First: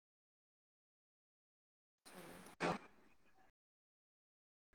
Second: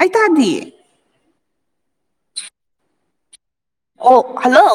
ꯑꯩꯇꯥꯗꯤꯌꯦ ꯑ ꯑꯣ ꯍꯜꯂꯣ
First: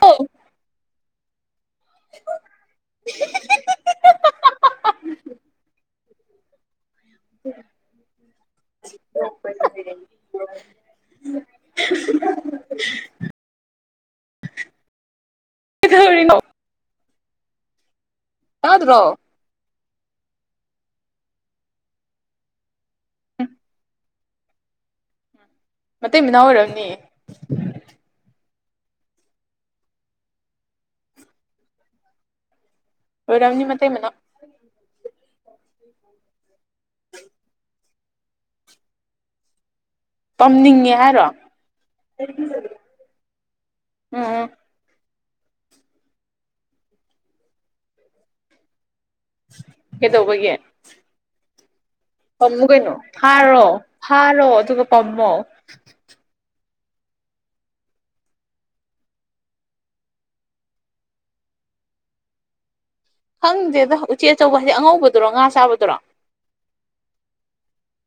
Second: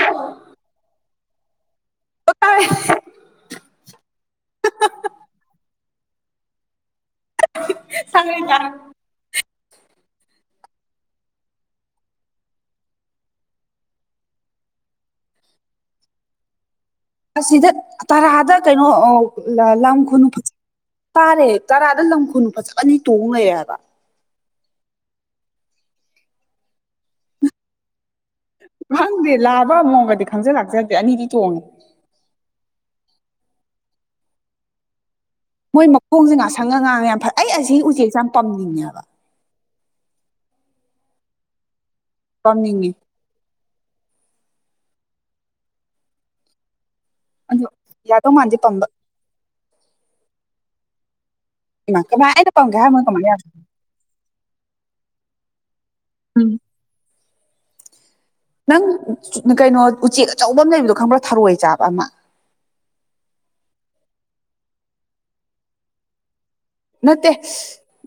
ꯍ ꯦ [unintelligible] ꯆꯒꯦ ꯀ [unintelligible] [unintelligible] [inaudible] ꯀꯩꯗꯧꯔꯤꯅꯣ ꯑꯁꯤꯗ ꯇꯔꯥꯗ ꯀꯩꯅꯣ ꯇꯥꯗ꯭ꯔꯣ ꯈꯨꯨ ꯐ ꯇꯥꯔꯦ ꯇꯔꯥꯗ ꯂꯝꯈꯨꯅꯨ ꯐꯖꯛ ꯑꯅꯤ ꯇꯣꯡꯉꯛꯑꯦꯕ ꯃꯇꯩ ꯃꯅꯥꯎ ꯑꯣꯏꯔꯝꯅꯦ ꯈꯪꯗꯦ ꯂꯥꯕ ꯑꯃꯨꯡꯒꯗꯤ ꯈꯪꯖ ꯂꯥꯛꯆꯗꯦ ꯑꯅꯤꯗꯤ ꯇꯣꯡꯉꯦ ꯑꯣꯔꯝꯅꯤ ꯃ ꯃꯅꯥ ꯃꯣꯏ ꯃꯈꯣꯡꯁꯦ ꯉ ꯁꯪꯉ ꯉꯥꯡꯉ ꯌꯥꯝ ꯐꯩ ꯑꯩ ꯑꯁꯤ ꯎꯆꯦꯛꯁꯦ ꯌꯥꯝ ꯄꯝꯅꯤꯡꯉꯦꯕ ꯇꯝꯅꯤꯡꯉꯦ ꯍꯥꯏꯔꯣ ꯄꯝꯅꯤꯡꯉꯤ ꯎꯝ ꯑꯗꯣ ꯌꯥꯗꯧ ꯃꯥꯟꯗꯤꯦ ꯄꯝꯕ ꯀꯩꯗꯧꯕꯒꯤ ꯏꯃꯥ ꯀꯃꯥꯏ ꯑꯩꯅ ꯄꯥꯝꯃꯨ ꯄꯝꯒꯦ ꯀꯩꯅꯣ ꯍꯥꯏꯔꯝꯃꯒ ꯀꯃꯥꯏꯅ ꯌꯥꯗꯣꯏꯅꯣ ꯐꯥꯔꯣ ꯐꯥꯔꯣ ꯑꯗꯨꯒ ꯄꯥꯝꯃꯣ ꯎꯝ ꯅꯪ ꯀꯩꯅꯣ ꯎꯆꯦꯛ ꯑꯆꯧꯕ ꯑꯃ ꯂꯩꯕꯗꯣ ꯈꯪꯕ꯭ꯔꯥ ꯊꯔꯣꯏ ꯆꯥꯕ ꯑꯃ ꯈꯪꯗꯦꯗ ꯎꯆꯦꯛ ꯑꯆꯧꯕ ꯍꯥꯏꯗꯤꯛ ꯑꯉꯧꯕꯗꯨꯔꯣ ꯉꯥ ꯆꯥꯕꯗꯨꯔꯣ ꯅꯠꯇꯦ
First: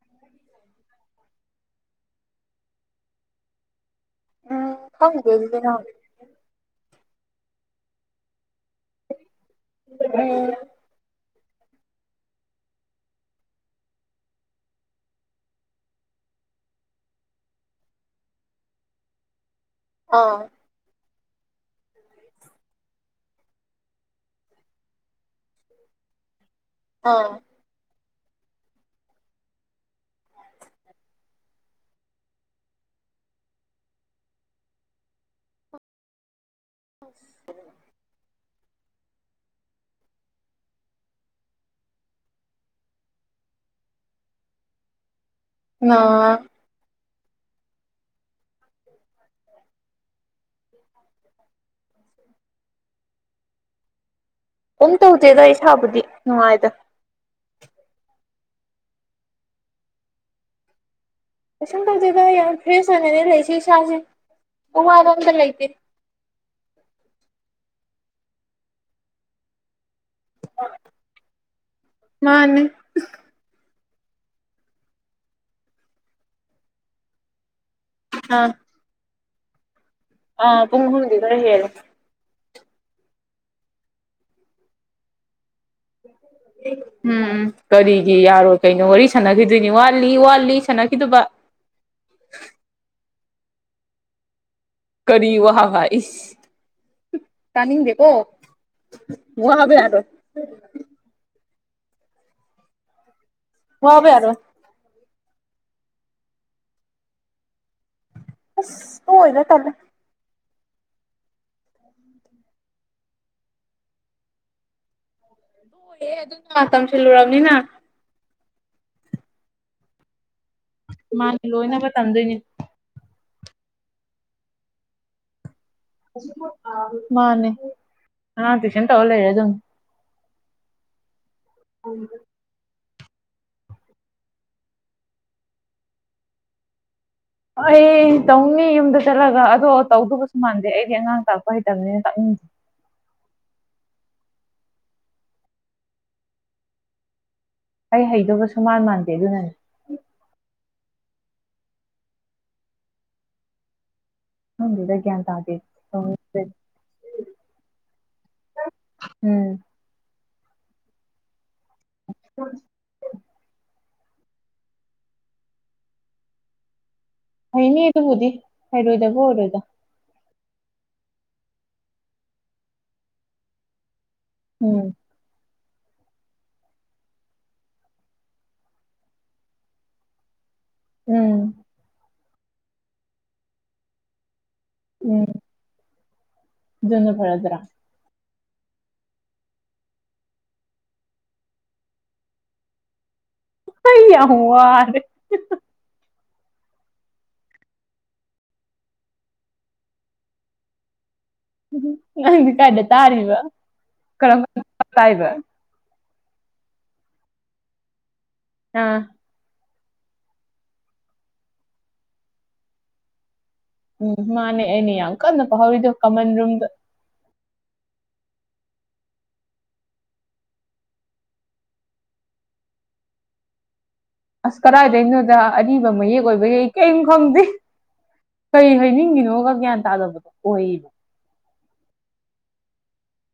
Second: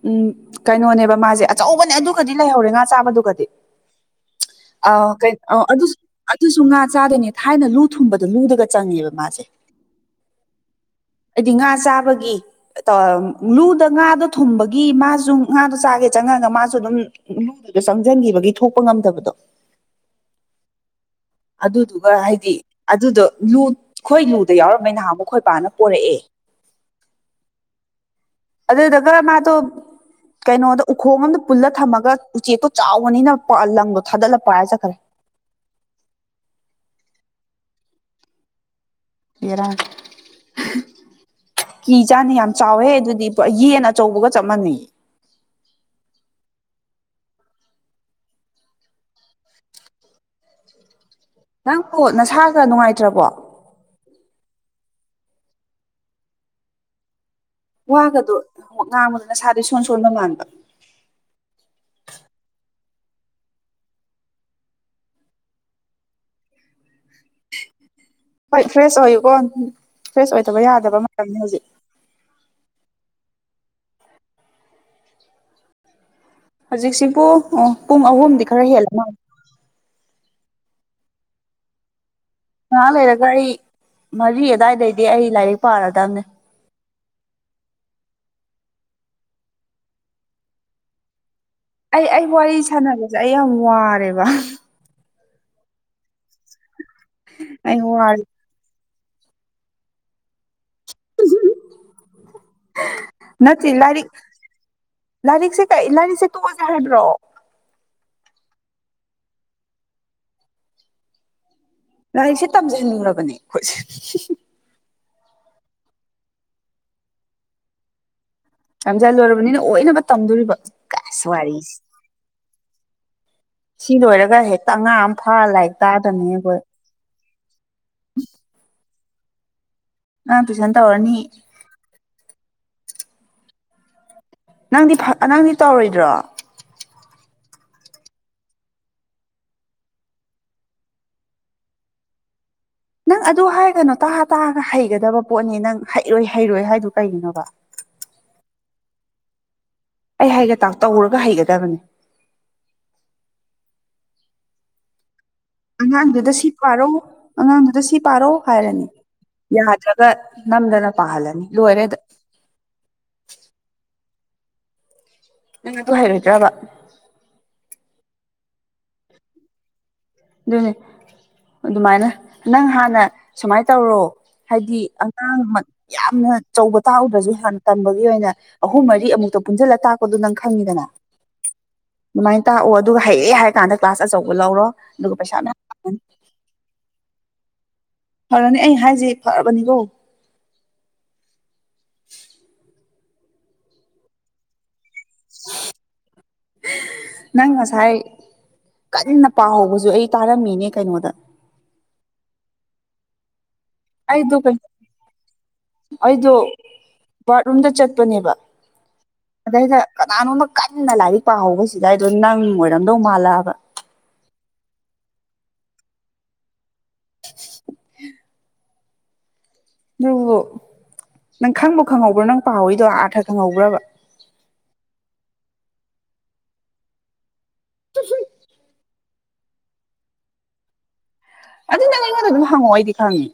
ꯎꯝ ꯀꯩꯅꯣꯅꯦꯕ ꯃꯥꯁꯦ ꯑꯆꯧꯕꯅꯦ ꯑꯗꯨꯒꯗꯤ ꯂꯩꯍꯧꯔꯦ ꯉꯥ ꯆꯥꯕꯗꯨꯒꯗꯤ ꯎꯝ ꯑ ꯈꯪꯗꯦ ꯀꯩꯅꯣ ꯑ ꯑꯗꯨꯗꯤ ꯅꯪ ꯑꯗꯨꯁꯨ ꯑꯗꯨꯁꯨ ꯉꯥ ꯆꯥꯗꯣꯏꯅꯦ ꯊꯥꯏꯅ ꯂꯨ ꯊꯨꯝꯕꯗꯣ ꯂꯨꯗꯒ ꯆꯪꯉꯦꯕ ꯃꯥꯁꯦ ꯎꯝ ꯍꯥꯏꯗꯤ ꯉꯥ ꯆꯥꯕꯒꯤ ꯂꯨꯗ ꯉꯥꯗꯣ ꯊꯨꯝꯕꯒꯤ ꯃꯥꯁꯨ ꯉꯥꯗꯣ ꯆꯥꯒꯦ ꯆꯪꯉꯒ ꯃꯥꯁꯨ ꯑꯗꯨꯝ ꯂꯨꯗꯨꯗ ꯆꯪꯁꯤꯟꯈꯤꯕ ꯒꯤ ꯊꯣꯛꯄ ꯉꯝꯗꯕꯗꯣ ꯑꯥ ꯑꯗꯨꯗꯨꯒ ꯍꯥꯏꯗꯤ ꯑꯗꯨꯗꯣ ꯂꯨ ꯈꯈꯣꯏ ꯂꯨꯗ ꯌꯥꯎꯔꯝꯝꯕ ꯅꯍꯥꯟ ꯃꯈꯈꯣꯏ ꯄꯕꯥꯅ ꯄꯣꯔꯛꯑꯦ ꯑꯥ ꯑꯗꯨꯗ ꯗꯒꯔ ꯃꯥ ꯇꯣ ꯀꯩꯅꯣꯗ ꯎꯈꯣꯡ ꯑꯃꯝꯗ ꯄꯨꯜꯂ ꯊꯝꯃꯒ ꯎꯆꯦꯛꯇꯣ ꯆꯥꯎꯕꯅꯤꯅ ꯂꯪꯗꯣ ꯊꯥꯗꯠꯂ ꯄ ꯍꯥꯏ ꯆꯠꯈ꯭ꯔꯦ [unintelligible] [unintelligible] ꯍꯦꯔꯥ ꯀꯤ ꯆꯥꯅꯤ ꯌꯥꯝ ꯆꯥꯎꯋꯦ ꯑꯗꯨꯗꯤ ꯄꯨꯥ ꯌꯦꯟ ꯑꯆꯧꯕꯒ ꯆꯞ ꯃꯥꯟꯩ ꯑ ꯅꯪꯕꯨꯣ ꯅꯁꯥꯗ ꯅꯨꯡꯉꯥꯏꯇ꯭ꯔꯕꯣ ꯀꯝ ꯇꯧꯗꯦꯗ ꯏꯁꯥꯕꯨꯗꯤ ꯅꯨꯡꯉꯥꯏꯗ ꯋꯥꯒꯗꯣꯣꯡ ꯉꯥꯡꯕꯗꯨꯅ ꯁꯥꯗꯣ ꯁꯣꯟ ꯁꯣꯟꯕ ꯃꯥꯟꯕ ꯀꯩꯁꯨꯝ ꯇꯧꯗꯗ ꯌꯥꯝ ꯐ꯭ꯔꯦꯁ ꯑꯣꯏꯅꯅꯦ ꯂꯩꯁꯦ ꯏꯁꯥꯁꯦ ꯎ ꯋꯥꯗ ꯑꯝꯇ ꯂꯩꯇꯦ ꯍꯣꯏ ꯐ꯭ꯔꯦꯁ ꯑꯣꯏꯌꯨꯀꯣ ꯐ꯭ꯔꯦꯁ ꯑꯣꯏꯗꯕ ꯌꯥꯗꯕ ꯃꯇꯝꯅꯤ ꯍꯧꯖꯤꯛ ꯃꯥꯅꯦ ꯍꯧꯖꯤꯛꯁꯤꯕꯨ ꯑꯣ ꯄꯨꯡ ꯑꯥ ꯑꯍꯨꯝꯗꯤ ꯈꯔ ꯍꯦꯜꯂꯃ ꯑꯥ ꯄꯨꯡꯨꯡꯒꯤꯗꯔ ꯍꯦꯔ ꯉꯍꯥ ꯂꯩꯔꯒ ꯑꯩ ꯃꯔꯤ ꯑꯗꯨꯋꯥꯏꯗꯩꯗꯤ ꯑꯩ ꯂꯥꯏꯔꯤꯛ ꯄꯥꯔꯗꯕꯅꯦ ꯎꯝ ꯀꯔꯤꯒꯤ ꯌꯥꯔꯣꯏ ꯀꯩꯅꯣ ꯋꯥꯔꯤ ꯁꯥꯟꯅꯈꯤꯗꯣꯏꯅꯤ ꯋꯥꯠꯂꯤ ꯋꯥꯠꯂꯤ ꯁꯥꯟꯅꯈꯤꯗꯕ ꯑꯩ ꯑꯩ ꯋꯥꯔꯤ ꯁꯥꯟꯅꯕꯁꯦ ꯑꯩ ꯌꯥꯝ ꯋꯥꯔꯦꯕ ꯀꯔꯤ ꯋꯥꯍꯚ ꯑꯩ ꯇꯥꯅꯤꯡꯗꯦꯀꯣ ꯋꯥꯔꯦ ꯃꯣꯏ ꯍ ꯌꯥꯔ ꯅꯠꯇ꯭ꯦ ꯂꯥꯏꯔꯤꯛ ꯋꯥꯕ ꯌꯥꯔꯣꯏ ꯂꯥꯏꯔꯤꯛꯁꯦ ꯀ ꯂꯥꯏꯔꯤꯛꯁꯦ ꯇꯣꯛꯑꯁꯦ ꯍꯥꯏꯕ꯭ꯔꯣ ꯑꯁ ꯍꯣꯏꯅ ꯀꯂ ꯂꯥꯏꯔꯤꯛꯁꯦ ꯇꯝꯖꯟꯅꯤꯡꯉꯕꯅꯦ ꯑꯩꯈꯣꯏꯁꯦ ꯂꯍꯦ ꯑꯗꯨꯅ ꯇꯝꯁꯤꯜꯂꯨꯔꯕꯅꯤꯅ ꯔꯖꯥ ꯂꯣꯏꯔꯕꯅꯤꯅ ꯑꯣꯏꯅꯕ ꯇꯝꯗꯣꯔꯤꯕ ꯀꯁ ꯃꯥꯒꯤ ꯋꯥꯔꯤꯁꯦ ꯂꯣꯏꯅꯕ ꯇꯝꯗꯣꯏꯅꯤ ꯁꯤ ꯂꯣꯏꯔꯒ ꯍꯦꯛꯇ ꯑꯉꯥ ꯑꯃ ꯐꯥ ꯂꯥꯏ ꯃꯥꯅꯦ ꯑ ꯇꯨꯁꯟ ꯇ ꯂꯩꯔꯦ ꯑꯗꯨ ꯑ ꯇꯨꯏꯁꯟ ꯇꯧꯔꯅꯤ ꯎ ꯅꯪꯗꯤ ꯅꯪꯗꯤ ꯇꯧꯔꯣꯏꯗ꯭ꯔꯣ ꯑꯩ ꯇꯧꯅꯤ ꯌꯨꯝꯗ ꯆꯠꯂꯒ ꯑꯗꯣ ꯇꯧꯗꯒꯁꯨ ꯃꯥꯟꯗꯦ ꯑꯩꯗꯤ ꯑꯉꯥꯡ ꯇꯥꯛꯄ ꯍꯩꯇꯕꯅꯤꯅ ꯇꯥꯛꯅꯤꯡꯁꯦ ꯅꯪ ꯑꯗꯨ ꯍꯥꯏꯒꯅꯣ ꯇꯥ ꯇꯥꯑꯒ ꯍꯩꯒꯗꯕ ꯄꯣꯠꯅꯤ ꯅꯪ ꯍꯩꯔꯣꯏ ꯍꯩꯔꯣꯏ ꯍꯥꯏꯗꯨ ꯀꯩꯒꯤꯅꯣꯕ ꯑꯩ ꯍꯩꯗꯧꯕꯁꯨ ꯃꯥꯟ ꯃꯥꯟꯗꯦ ꯑꯗꯨꯅꯅꯦ ꯑꯩ ꯍꯩꯒꯦ ꯇꯥ ꯇꯧꯔꯒ ꯍꯩꯒꯗꯕꯅꯤ ꯈꯪꯗꯦꯗꯥ ꯒꯌ꯭ꯥꯟ ꯇꯥꯗꯦ ꯑꯉꯥꯡꯗꯨꯗ ꯁꯤ ꯎꯝ ꯄꯥꯔꯣ ꯑꯉꯥꯡꯗꯨꯗ ꯁꯤ ꯄꯥꯔꯣ ꯍꯥꯏꯔꯅꯤ ꯌꯥꯗ꯭ꯔꯒ ꯅꯝꯗꯅ ꯄꯥꯂꯅꯤ ꯂꯣꯏꯔꯦ ꯑꯗꯥ ꯌꯦ ꯇ ꯍꯥꯏꯥꯏꯔꯗ ꯅꯤ ꯑꯗꯨꯕꯨꯗꯤ ꯍꯥꯏꯔꯣꯏꯗꯕꯨꯣ ꯑꯣꯏꯔꯣꯏꯗ ꯑꯗꯨꯅꯦ ꯑꯗꯨꯃꯥꯏꯅ ꯅꯪ ꯍꯥꯟꯅ ꯁꯨꯃꯥꯏꯅ ꯇꯧꯔꯣ ꯍꯥꯏꯗꯤ ꯎꯝ ꯑꯉꯥꯡ ꯌꯥꯝꯅ ꯑꯆꯧꯕ ꯇꯥꯛꯎꯗ꯭ꯔꯁꯨ ꯍꯥꯟꯅ ꯇꯝꯕꯒꯤ ꯑꯣꯏꯅ ꯑꯍꯨꯝ ꯃꯔꯤ ꯑꯃꯨꯛꯇ ꯄꯨꯟꯁꯤꯜꯂ ꯇꯥꯛꯄꯗꯣ ꯅꯪ ꯐꯪꯉꯤꯗꯅ ꯎꯝ ꯑꯗꯨꯃꯥꯏꯅ ꯇꯥꯛꯑꯣ ꯑꯗꯨꯒ ꯍꯌꯦꯑꯡ ꯍꯥꯏꯔ ꯀꯥꯟꯗ ꯀ꯭ꯂꯥꯁ ꯑꯆꯧꯕ ꯂꯧꯔꯣ ꯑꯗꯨꯒ ꯄꯩꯁꯥꯅ ꯑꯗꯨꯅ ꯐꯔꯗ꯭ꯔꯥ ꯐꯔꯅꯤ ꯑꯩ ꯍꯥꯏꯁ ꯐꯔꯕꯅꯤꯀꯣ [unintelligible] ꯀ ꯌꯥꯍꯨ ꯋꯥꯔ [unintelligible] ꯅꯪ ꯉꯁꯥꯏ ꯀꯟꯅ ꯄꯥꯍꯧꯕꯁꯨ ꯑꯩ ꯇꯥꯔꯝꯃꯤꯅꯦ ꯀꯩꯅꯣꯗ ꯅꯪꯗꯤ ꯀꯥꯏꯗ ꯇꯥꯔꯤꯕ ꯑꯩꯗꯣ ꯀꯔꯝꯕ ꯑꯩꯗꯣ ꯕꯥꯠꯔꯨꯝꯗ ꯆꯠꯄꯅꯦꯕ ꯑꯥ ꯁꯤꯗꯩꯗ ꯀꯅꯥꯅꯣꯝꯃ ꯀꯟꯅ ꯂꯥꯏꯔꯤꯛ ꯄꯥꯍꯧꯕꯁꯤꯗ ꯑꯩꯗꯣ ꯅꯪ ꯑꯣꯏꯔꯝꯗꯧ ꯃꯥꯜꯂꯛꯑꯕ ꯎꯝ ꯃꯥꯅꯦꯅꯤ ꯑ ꯀꯜ ꯅ ꯍꯧꯥꯎꯗ ꯀꯃꯟ ꯔꯝꯗ ꯑꯗꯨꯕꯨ ꯅꯪ ꯈꯪꯕ ꯈꯪꯍꯧꯕ꯭ꯔꯣ ꯅꯪ ꯄꯥꯏꯗꯣ ꯑꯥꯔꯊ ꯈꯪꯍꯧꯕ꯭ꯔꯕ ꯀꯩꯅꯣꯗ ꯑꯔꯤꯕ ꯃꯌꯦꯛ ꯑꯣꯏꯕ ꯌꯥꯏ ꯀꯔꯤꯝ ꯈꯪꯗꯦ ꯀꯔꯤ ꯍꯥꯏꯅꯤꯡꯉꯤꯅꯣꯒ ꯒ꯭ꯌꯥꯟ ꯇꯥꯗꯕꯗꯣ ꯑꯣꯏꯕ ꯑꯗꯨ ꯅꯪ ꯑꯩꯉꯣꯟꯗ ꯑꯗꯨꯝ ꯍꯪꯉꯛꯑꯣ ꯑꯩꯗꯤ ꯈꯪꯉꯦ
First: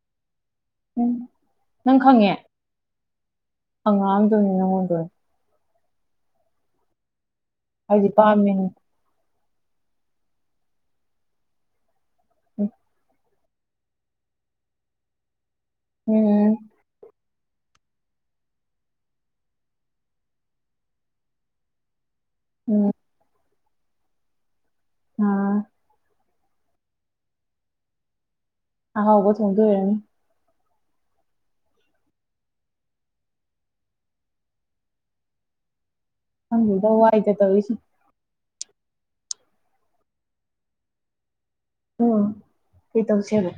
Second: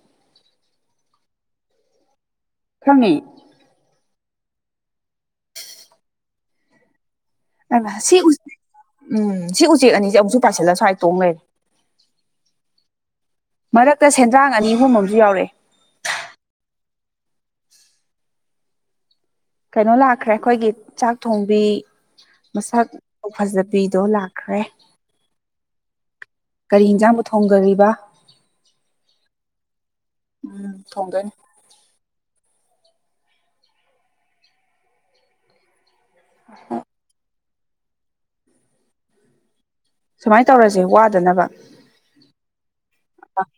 ꯎꯝ ꯅꯪ ꯈꯪꯉꯦ ꯈꯉꯦ ꯉꯗꯅꯤꯅꯉꯣꯦ ꯍꯥꯏꯗꯤ ꯁꯤ ꯎꯆ ꯄꯥꯝꯃꯤꯅꯤ ꯎꯝ ꯁꯤ ꯎꯆꯦꯛ ꯑꯅꯤꯁꯦ ꯑꯃꯨꯛꯁꯨ ꯄꯥꯏꯁꯤꯜꯂ ꯁ꯭ꯋꯥꯏ ꯇꯣꯡꯉꯔꯦ ꯃꯔꯛꯇ ꯁꯦꯟꯗ꯭ꯔꯥꯡ ꯑꯅꯤ ꯑꯍꯨꯝ ꯑꯃꯁꯝꯨ ꯌꯥꯎꯔꯛꯑꯦ ꯎꯝ ꯀꯩꯅꯣ ꯂꯥꯛꯈ꯭ꯔꯦ ꯑꯩꯈꯣꯏꯒꯤ ꯆꯥꯛ ꯊꯣꯡꯕꯤ ꯃꯁꯛ ꯐꯖꯕ ꯐꯤꯗꯣ ꯂꯥꯛꯈ꯭ꯔꯦ ꯑꯥ ꯀꯔꯤ ꯌꯦꯟꯁꯥꯡꯕꯨ ꯊꯣꯡꯗꯔꯤꯕ ꯑꯣꯕ ꯊꯣꯡꯒꯅꯤ ꯎꯝ ꯊꯣꯡꯗꯣꯏꯅꯤ ꯍꯪꯗ ꯍꯥꯏꯥꯏꯇꯦ ꯇꯧꯣ ꯏꯁ ꯁꯨꯃꯥꯏꯅ ꯇꯧꯔꯁꯦ ꯋꯥꯗꯅꯕ ꯎꯝ ꯀ ꯇꯧꯁꯕ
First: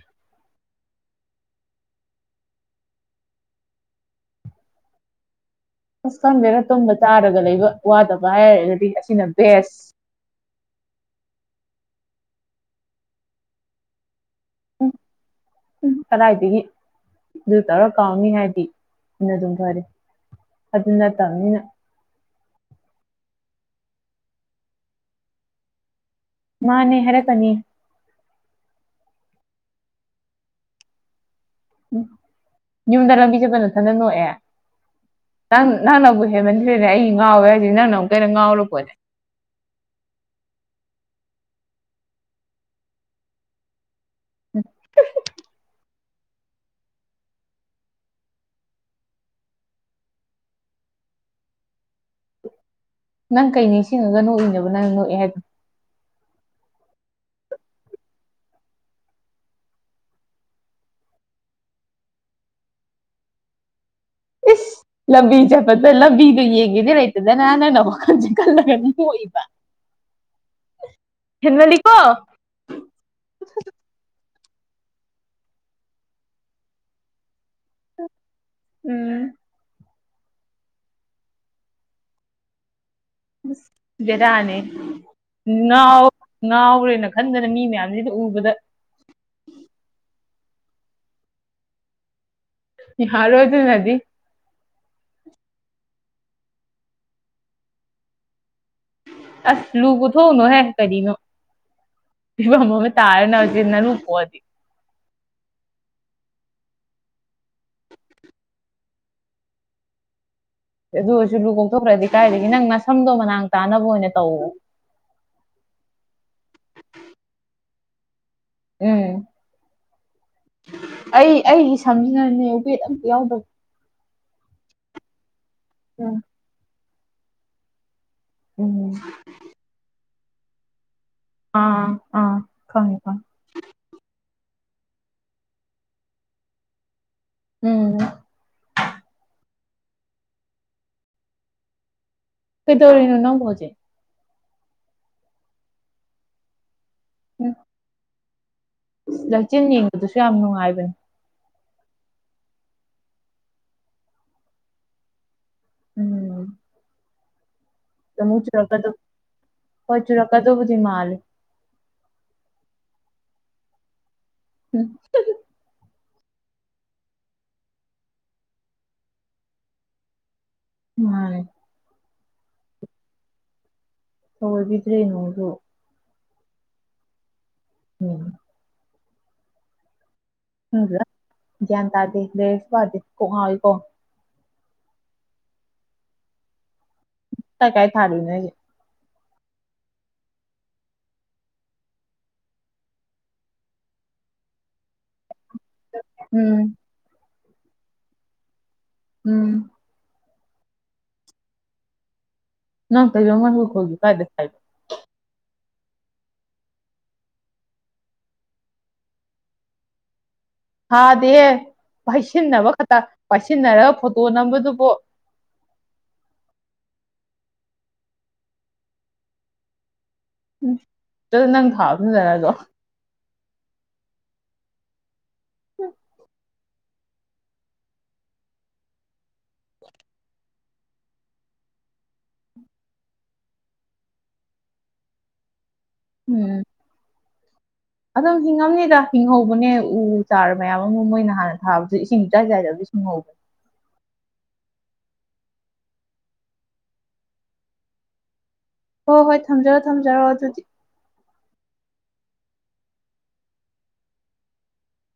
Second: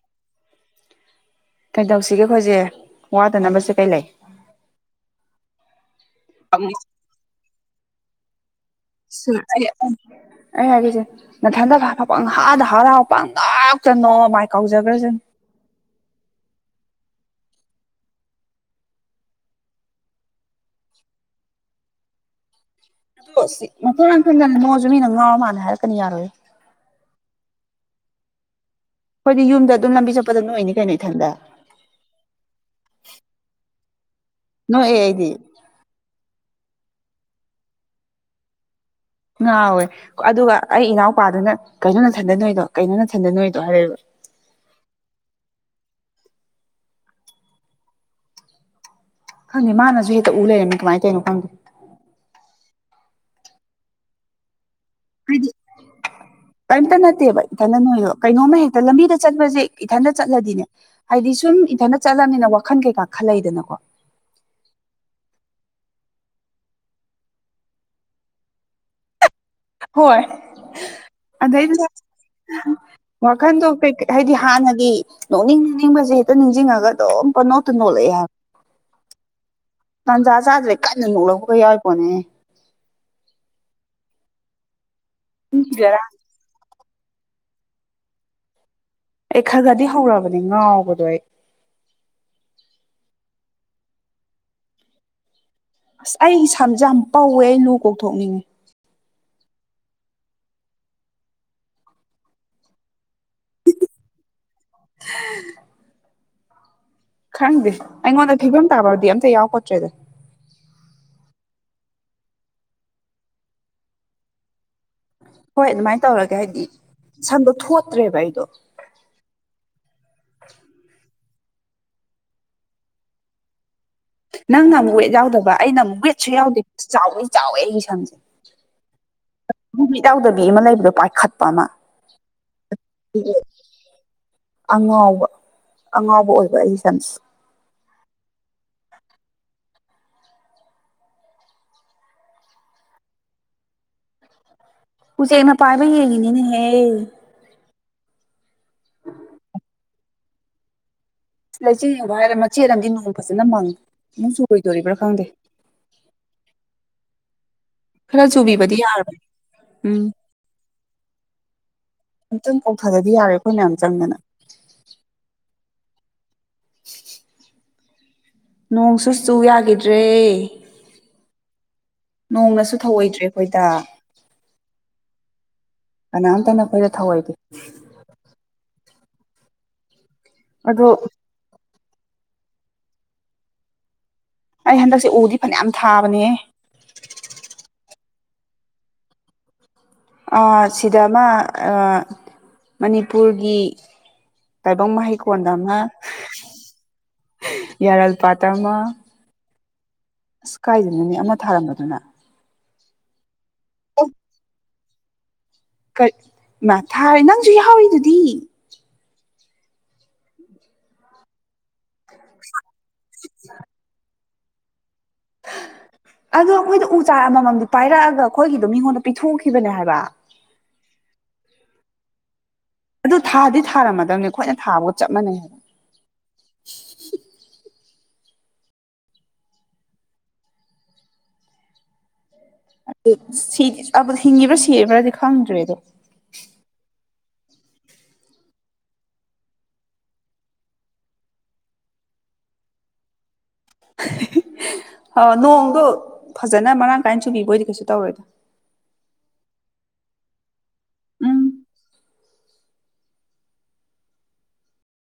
ꯀꯩꯗꯧꯁꯤꯒꯦ ꯑꯩꯈꯣꯏꯁꯦ ꯋꯥꯗꯅꯕꯁꯦ ꯀꯩ ꯂꯩ ꯑꯁ ꯈꯪꯗꯦꯅ ꯇꯨꯝꯕ ꯇꯥꯔꯒ ꯂꯩꯕ ꯋꯥꯗꯕ ꯍꯥꯏꯔ ꯂꯦꯦ ꯅ ꯊꯟꯗ ꯄ ꯍꯥꯗ ꯍꯥꯔ ꯍꯄ ꯉꯥꯛꯇꯅꯣ ꯃ ꯎꯝ ꯎꯝ ꯆꯅꯥ ꯍꯥꯏꯇꯒꯦ ꯑꯗꯨ ꯇꯧꯔ ꯀꯥꯎꯅꯤ ꯍꯥꯏꯗꯤꯅ ꯑꯗꯨꯝ ꯐꯔꯦ ꯑꯗꯨ ꯅꯠꯇꯕꯅꯤꯅ ꯑꯗꯣ ꯁꯤ ꯃꯈꯜ ꯂꯥꯡꯊꯟꯗꯅ ꯃꯣꯁꯨ ꯃꯤꯅ ꯉꯥꯎꯔ ꯃꯥꯜꯅ ꯍꯥꯏꯔꯛꯀꯅꯤ ꯌꯥꯔꯣꯏ ꯃꯥꯅꯦꯦ ꯍꯥꯏꯔ ꯀꯅꯤ ꯑꯩꯈꯣꯏꯗꯤ ꯌꯨꯝꯗ ꯑꯗꯨꯝ ꯂꯝꯕꯤ ꯆꯠꯄꯗꯝ ꯑꯣꯏꯅꯤ ꯀꯩꯅꯣ ꯏꯊꯟꯗ ꯌꯨꯝꯗ ꯂꯝꯕꯤꯖꯕ ꯅꯊꯟꯅ ꯅꯣꯛꯑ ꯅꯣꯛꯑꯦ ꯑꯩꯗꯤ ꯅꯪ ꯅꯪꯅꯕꯨ ꯍꯦ ꯃꯟꯔꯦ ꯑꯩ ꯉꯥꯎꯋꯦ ꯍꯥꯏꯗꯤ ꯅꯪꯅ ꯑꯃꯨꯛꯩꯅ ꯉꯥꯎꯕꯄꯣꯔꯦ ꯉꯥꯎꯋꯦ ꯑꯗꯨꯒ ꯑꯩ ꯏꯅꯥꯎꯄꯥꯗꯨꯅ ꯀꯩꯅꯣꯅ ꯊꯟꯗ ꯅꯣꯏꯗꯣ ꯀꯩꯅꯣꯅ ꯊꯟꯗ ꯅꯣꯏꯗꯣ ꯍꯥꯏꯔꯦꯕ ꯎꯝ ꯈꯪꯉꯦ ꯃꯥꯅꯁꯨ ꯍꯦꯛꯇ ꯎ ꯂꯩꯔꯦꯃꯤ ꯀꯃꯥꯏꯅ ꯇꯩꯅꯣ ꯈꯪꯗꯦ ꯅꯪ ꯀꯩ ꯅꯤꯡꯁꯤꯡꯉꯒ ꯅꯣꯛꯏꯅꯦꯕ ꯅꯪ ꯅꯣꯛꯑꯦ ꯍꯥꯏꯗꯤ ꯍꯥꯏꯗꯅꯣ [unintelligible] [inaudible] ꯀꯔꯤꯝꯇ ꯅꯠꯇꯦꯕ ꯏꯊꯟꯗ ꯅꯣꯏꯗꯣ ꯀꯩꯅꯣꯝꯃ ꯍꯦꯛꯇ ꯂꯝꯕꯤꯗ ꯆꯠꯄꯁꯦ ꯏꯊꯟꯇ ꯆꯠꯂꯗꯤꯅꯦ ꯍꯥꯏꯗꯤ ꯁꯨꯝ ꯨꯝ ꯏꯟꯊꯅ ꯆꯠꯂꯅꯤꯅ ꯋꯥꯈꯜ ꯀꯩꯀꯥ ꯈꯜꯂꯛꯏꯗꯅꯀꯣ ꯂꯝꯕꯤꯁꯦ ꯐꯠꯇ ꯂꯝꯕꯤꯗꯣ ꯌꯦꯡꯒꯦꯗꯤ ꯂꯩꯇꯗꯅꯅ ꯅꯖꯤ ꯈꯜꯂꯒꯝ ꯀꯣꯛꯏꯕ ꯍꯣꯏ ꯑꯗꯩꯗꯨꯗ ꯍꯦꯟꯃꯜꯂꯤꯀꯣ ꯋꯥꯈꯟꯗꯣ ꯀꯩꯀꯩ ꯍꯥꯏꯗꯤ ꯍꯥꯟꯅꯗꯤ ꯅꯣꯛꯅꯤꯡ ꯅꯅꯤꯡꯕꯁꯦ ꯍꯦꯛꯇ ꯅꯤꯡꯁꯤꯡꯉꯒ ꯑꯗꯨꯣꯣ ꯅꯣ ꯂꯩ ꯌꯥ ꯉꯟꯖꯥ ꯆꯥꯗ꯭ꯔꯦ ꯀꯟꯅ ꯅꯣꯛꯂꯒ ꯌꯥꯎꯏꯕꯣꯅꯦ ꯔꯅꯤ ꯑꯩ ꯅ ꯈꯔ ꯑꯅ ꯈꯟꯗꯅ ꯃꯤ ꯃꯌꯥꯝꯁꯤꯗ ꯎꯕꯗ ꯑꯩ ꯈꯔ ꯈꯗꯤ ꯍꯧꯔꯕꯅꯦ ꯉꯥꯎꯕꯗꯣ ꯑꯩ ꯍ ꯔꯣꯏꯖ ꯅꯗꯤ ꯑꯁ ꯑꯩ ꯏꯁ ꯏꯁꯝꯁ ꯌꯥꯝ ꯄꯧꯋꯦ ꯑꯩ ꯂꯨ ꯀꯣꯛꯊꯣꯛꯅꯤꯡꯉꯤ ꯑꯁ ꯂꯨ ꯄꯨꯊꯣꯛꯎꯅꯣꯍꯦ ꯀꯔꯤꯅꯣ ꯃꯃ ꯇꯥꯔꯅ ꯍꯧꯖꯤ ꯅ ꯂꯨꯄꯣꯗꯤ ꯈꯪꯗꯦ ꯑꯩꯉꯣꯟꯗ ꯐꯤꯕꯝ ꯇꯥꯕꯕꯨꯗꯤ ꯑꯝꯇ ꯌꯥꯎ ꯈꯣꯠꯇ꯭ꯔꯦꯗ ꯑꯗꯨ ꯑꯣꯏꯔꯁꯨ ꯂꯨ ꯀꯣꯛꯊꯣꯛꯈ꯭ꯔꯗꯤ ꯀꯥꯏꯗꯒꯤꯦ ꯅꯪ ꯅꯁꯝꯗꯣ ꯃꯅꯥꯛ ꯇꯥꯅꯕ ꯑꯣꯏꯅ ꯇꯧ ꯍꯣꯏ ꯑꯗꯨꯃꯥꯏꯅ ꯇꯧꯔꯒꯦ ꯍꯥꯏꯗꯤ ꯁꯟꯗꯣ ꯊꯣꯠꯇ꯭ꯔꯦꯕ ꯑꯩꯗꯣ ꯎꯝ ꯑꯩ ꯑꯩꯒꯤ ꯁꯝꯖꯤꯅꯅꯦ ꯋꯦꯠ ꯑꯝꯇ ꯌꯥꯎꯗꯕ ꯅꯪꯅ ꯑꯃꯨꯛ ꯋꯦꯠ ꯌꯥꯎꯗꯕ ꯑꯩꯅ ꯑꯃꯨꯛ ꯎꯝ ꯋꯦꯠꯁꯨ ꯌꯥꯎꯗꯦ ꯆꯥꯎꯋ ꯆꯥꯎꯋꯦ ꯑꯩꯒꯤ ꯁꯝꯁꯦ ꯎꯝ ꯋꯦꯠ ꯌꯥꯎꯗꯕꯤ ꯑꯃ ꯂꯩꯕꯗꯣ ꯄꯥꯏꯈꯠꯄ ꯑꯃ ꯑꯥ ꯑꯥ ꯈꯦ ꯀꯦ ꯑꯉꯥꯎꯕ ꯑꯉꯥꯎꯕ ꯑꯣꯏꯕ ꯑꯩ ꯏꯁꯝꯁ ꯎꯝ ꯀꯩꯗꯧꯔꯤꯅ ꯅ ꯍꯧꯖꯦ ꯎꯆꯅ ꯄꯥꯏꯕ ꯌꯦꯒꯅꯤꯅꯦ ꯍꯦ ꯂꯛꯆꯦꯜ ꯌꯦꯡꯕꯗꯨꯁꯨ ꯌꯥꯝ ꯅꯨꯡꯉꯥꯏꯕꯅꯦ ꯂꯩꯆꯦꯉꯕ ꯍꯥꯏꯔꯦ ꯃꯆꯦꯠ ꯑꯃꯗꯤ ꯅꯣꯡ ꯐꯖꯅ ꯃꯪꯉ ꯑꯃꯨꯛ ꯆꯨꯔꯣꯏꯗꯣꯔꯤꯕ꯭ꯔꯥ ꯈꯪꯗꯦ ꯈꯔ ꯨ ꯆꯨꯕꯤꯕꯗꯤ ꯆꯨꯔꯀꯗ ꯌꯥꯔꯕꯅꯦ ꯍꯣꯏ ꯎꯝ ꯆꯨꯔꯀꯗꯕꯨꯤ ꯃꯥꯜ ꯑꯝꯇꯪ ꯀꯣꯛꯊꯗꯗꯤ ꯌꯥꯔꯦ ꯑꯩꯈꯣꯏ ꯃꯌꯥꯝ ꯆꯪꯗꯅ ꯎꯝ [unintelligible] ꯅꯣꯡ ꯆꯨ ꯆꯨ ꯌꯥꯈꯤꯗ꯭ꯔꯦ ꯃꯥ ꯅꯣꯡꯅꯁꯨ ꯊꯧꯑꯣꯏꯗ꯭ꯔꯦ ꯑꯩꯈꯣꯏꯗ ꯊꯑꯣꯏꯕꯤꯗ꯭ꯔꯔꯤ ꯅꯉꯁꯨ ꯀꯅꯥꯝꯇꯅ ꯑꯩꯈꯣꯏꯗ ꯊꯧꯑꯣꯏꯗꯦ ꯎꯝ ꯑꯗꯣ ꯒꯟ ꯇꯔꯗꯦ ꯦꯁꯥꯔꯗ ꯀꯣꯉ ꯑꯣꯏꯀꯣ ꯑꯩ ꯍꯟꯗꯛꯁꯦ ꯎꯗꯤ ꯐꯅꯌꯥꯝ ꯊꯥꯕꯅꯦ ꯀꯥꯏ ꯊꯥꯔꯅꯦ ꯁꯤꯗ ꯑꯃ ꯃꯅꯤꯄꯨꯔꯒꯤ ꯇꯥꯏꯕꯪ ꯃꯍꯩꯀꯣꯟꯗ ꯑꯃ ꯎꯝ ꯌꯥꯔꯜꯄꯥꯥꯠꯇ ꯑꯃ ꯎꯝ ꯑꯁ ꯀꯥꯏꯗꯅꯅꯦ ꯑꯃ ꯊꯥꯔꯝꯕꯗꯨꯅ ꯅꯪ ꯇ ꯏꯕ ꯃꯅꯤꯡꯒ ꯍꯣꯤ ꯀꯥꯏꯗꯦ ꯈꯥꯏꯂ ꯃ ꯊꯥ ꯅꯪꯁꯨ ꯌꯥꯍꯥꯎꯋꯤꯗꯨꯗꯤ ꯊꯥꯗꯦ ꯄꯥꯏꯁꯤꯟꯅꯕ ꯈꯛꯇ ꯄꯥꯏꯁꯤꯟꯅꯔꯒ ꯐꯣꯇꯣ ꯅꯝꯕꯗꯨꯕꯨ ꯎ ꯑꯗꯣ ꯑꯩꯈꯣꯏꯗ ꯎ ꯆꯥꯛ ꯑꯃꯃꯝꯗꯤ ꯄꯥꯏꯔꯛꯑꯒ ꯑꯩꯈꯣꯏꯒꯤꯗꯣ ꯃꯤꯉꯣꯟꯗ ꯄꯤꯊꯣꯛꯈꯤꯕꯅꯦ ꯍꯥꯏꯕ ꯎ ꯆ ꯅꯪ ꯊꯥꯕꯟꯅꯔꯒꯣ ꯑꯗꯨ ꯊꯥꯗꯤ ꯊꯥꯔꯝꯃꯗꯕꯅꯤꯈꯣꯏꯅ ꯊꯥꯕꯒ ꯆꯞ ꯃꯥꯟꯩ ꯍꯥꯏ ꯎꯝ [unintelligible] ꯑꯗꯨ ꯍꯤꯡꯉꯤꯕ꯭ꯔꯥ ꯁꯤꯕ꯭ꯔꯥꯗꯤ ꯈꯪꯗ꯭ꯔꯦꯗꯣ ꯎꯝ ꯑꯗꯨꯝ ꯍꯤꯡꯉꯝꯅꯤꯗ ꯍꯤꯡꯍꯧꯕꯅꯦ ꯎ ꯆꯥꯔ ꯃꯌꯥꯝ ꯑꯃ ꯃꯣꯏꯅ ꯍꯥꯟꯅ ꯊꯥꯕꯁꯨ ꯏꯁꯤꯡ ꯆꯥꯏ ꯆꯥꯏꯗꯕ ꯑꯣ ꯎ ꯅꯣꯡꯗꯣ ꯐꯖꯅ ꯃꯔꯥꯡ ꯀꯥꯏꯅ ꯁꯨꯕꯤꯕꯣꯏꯗꯤ ꯀꯩꯁꯨ ꯇꯧꯔꯣꯏꯗ ꯍꯣꯏ ꯍꯣꯏ ꯊꯝꯖꯔꯣ ꯊꯝꯖꯔꯣ ꯑꯗꯨꯗꯤ ꯎꯝ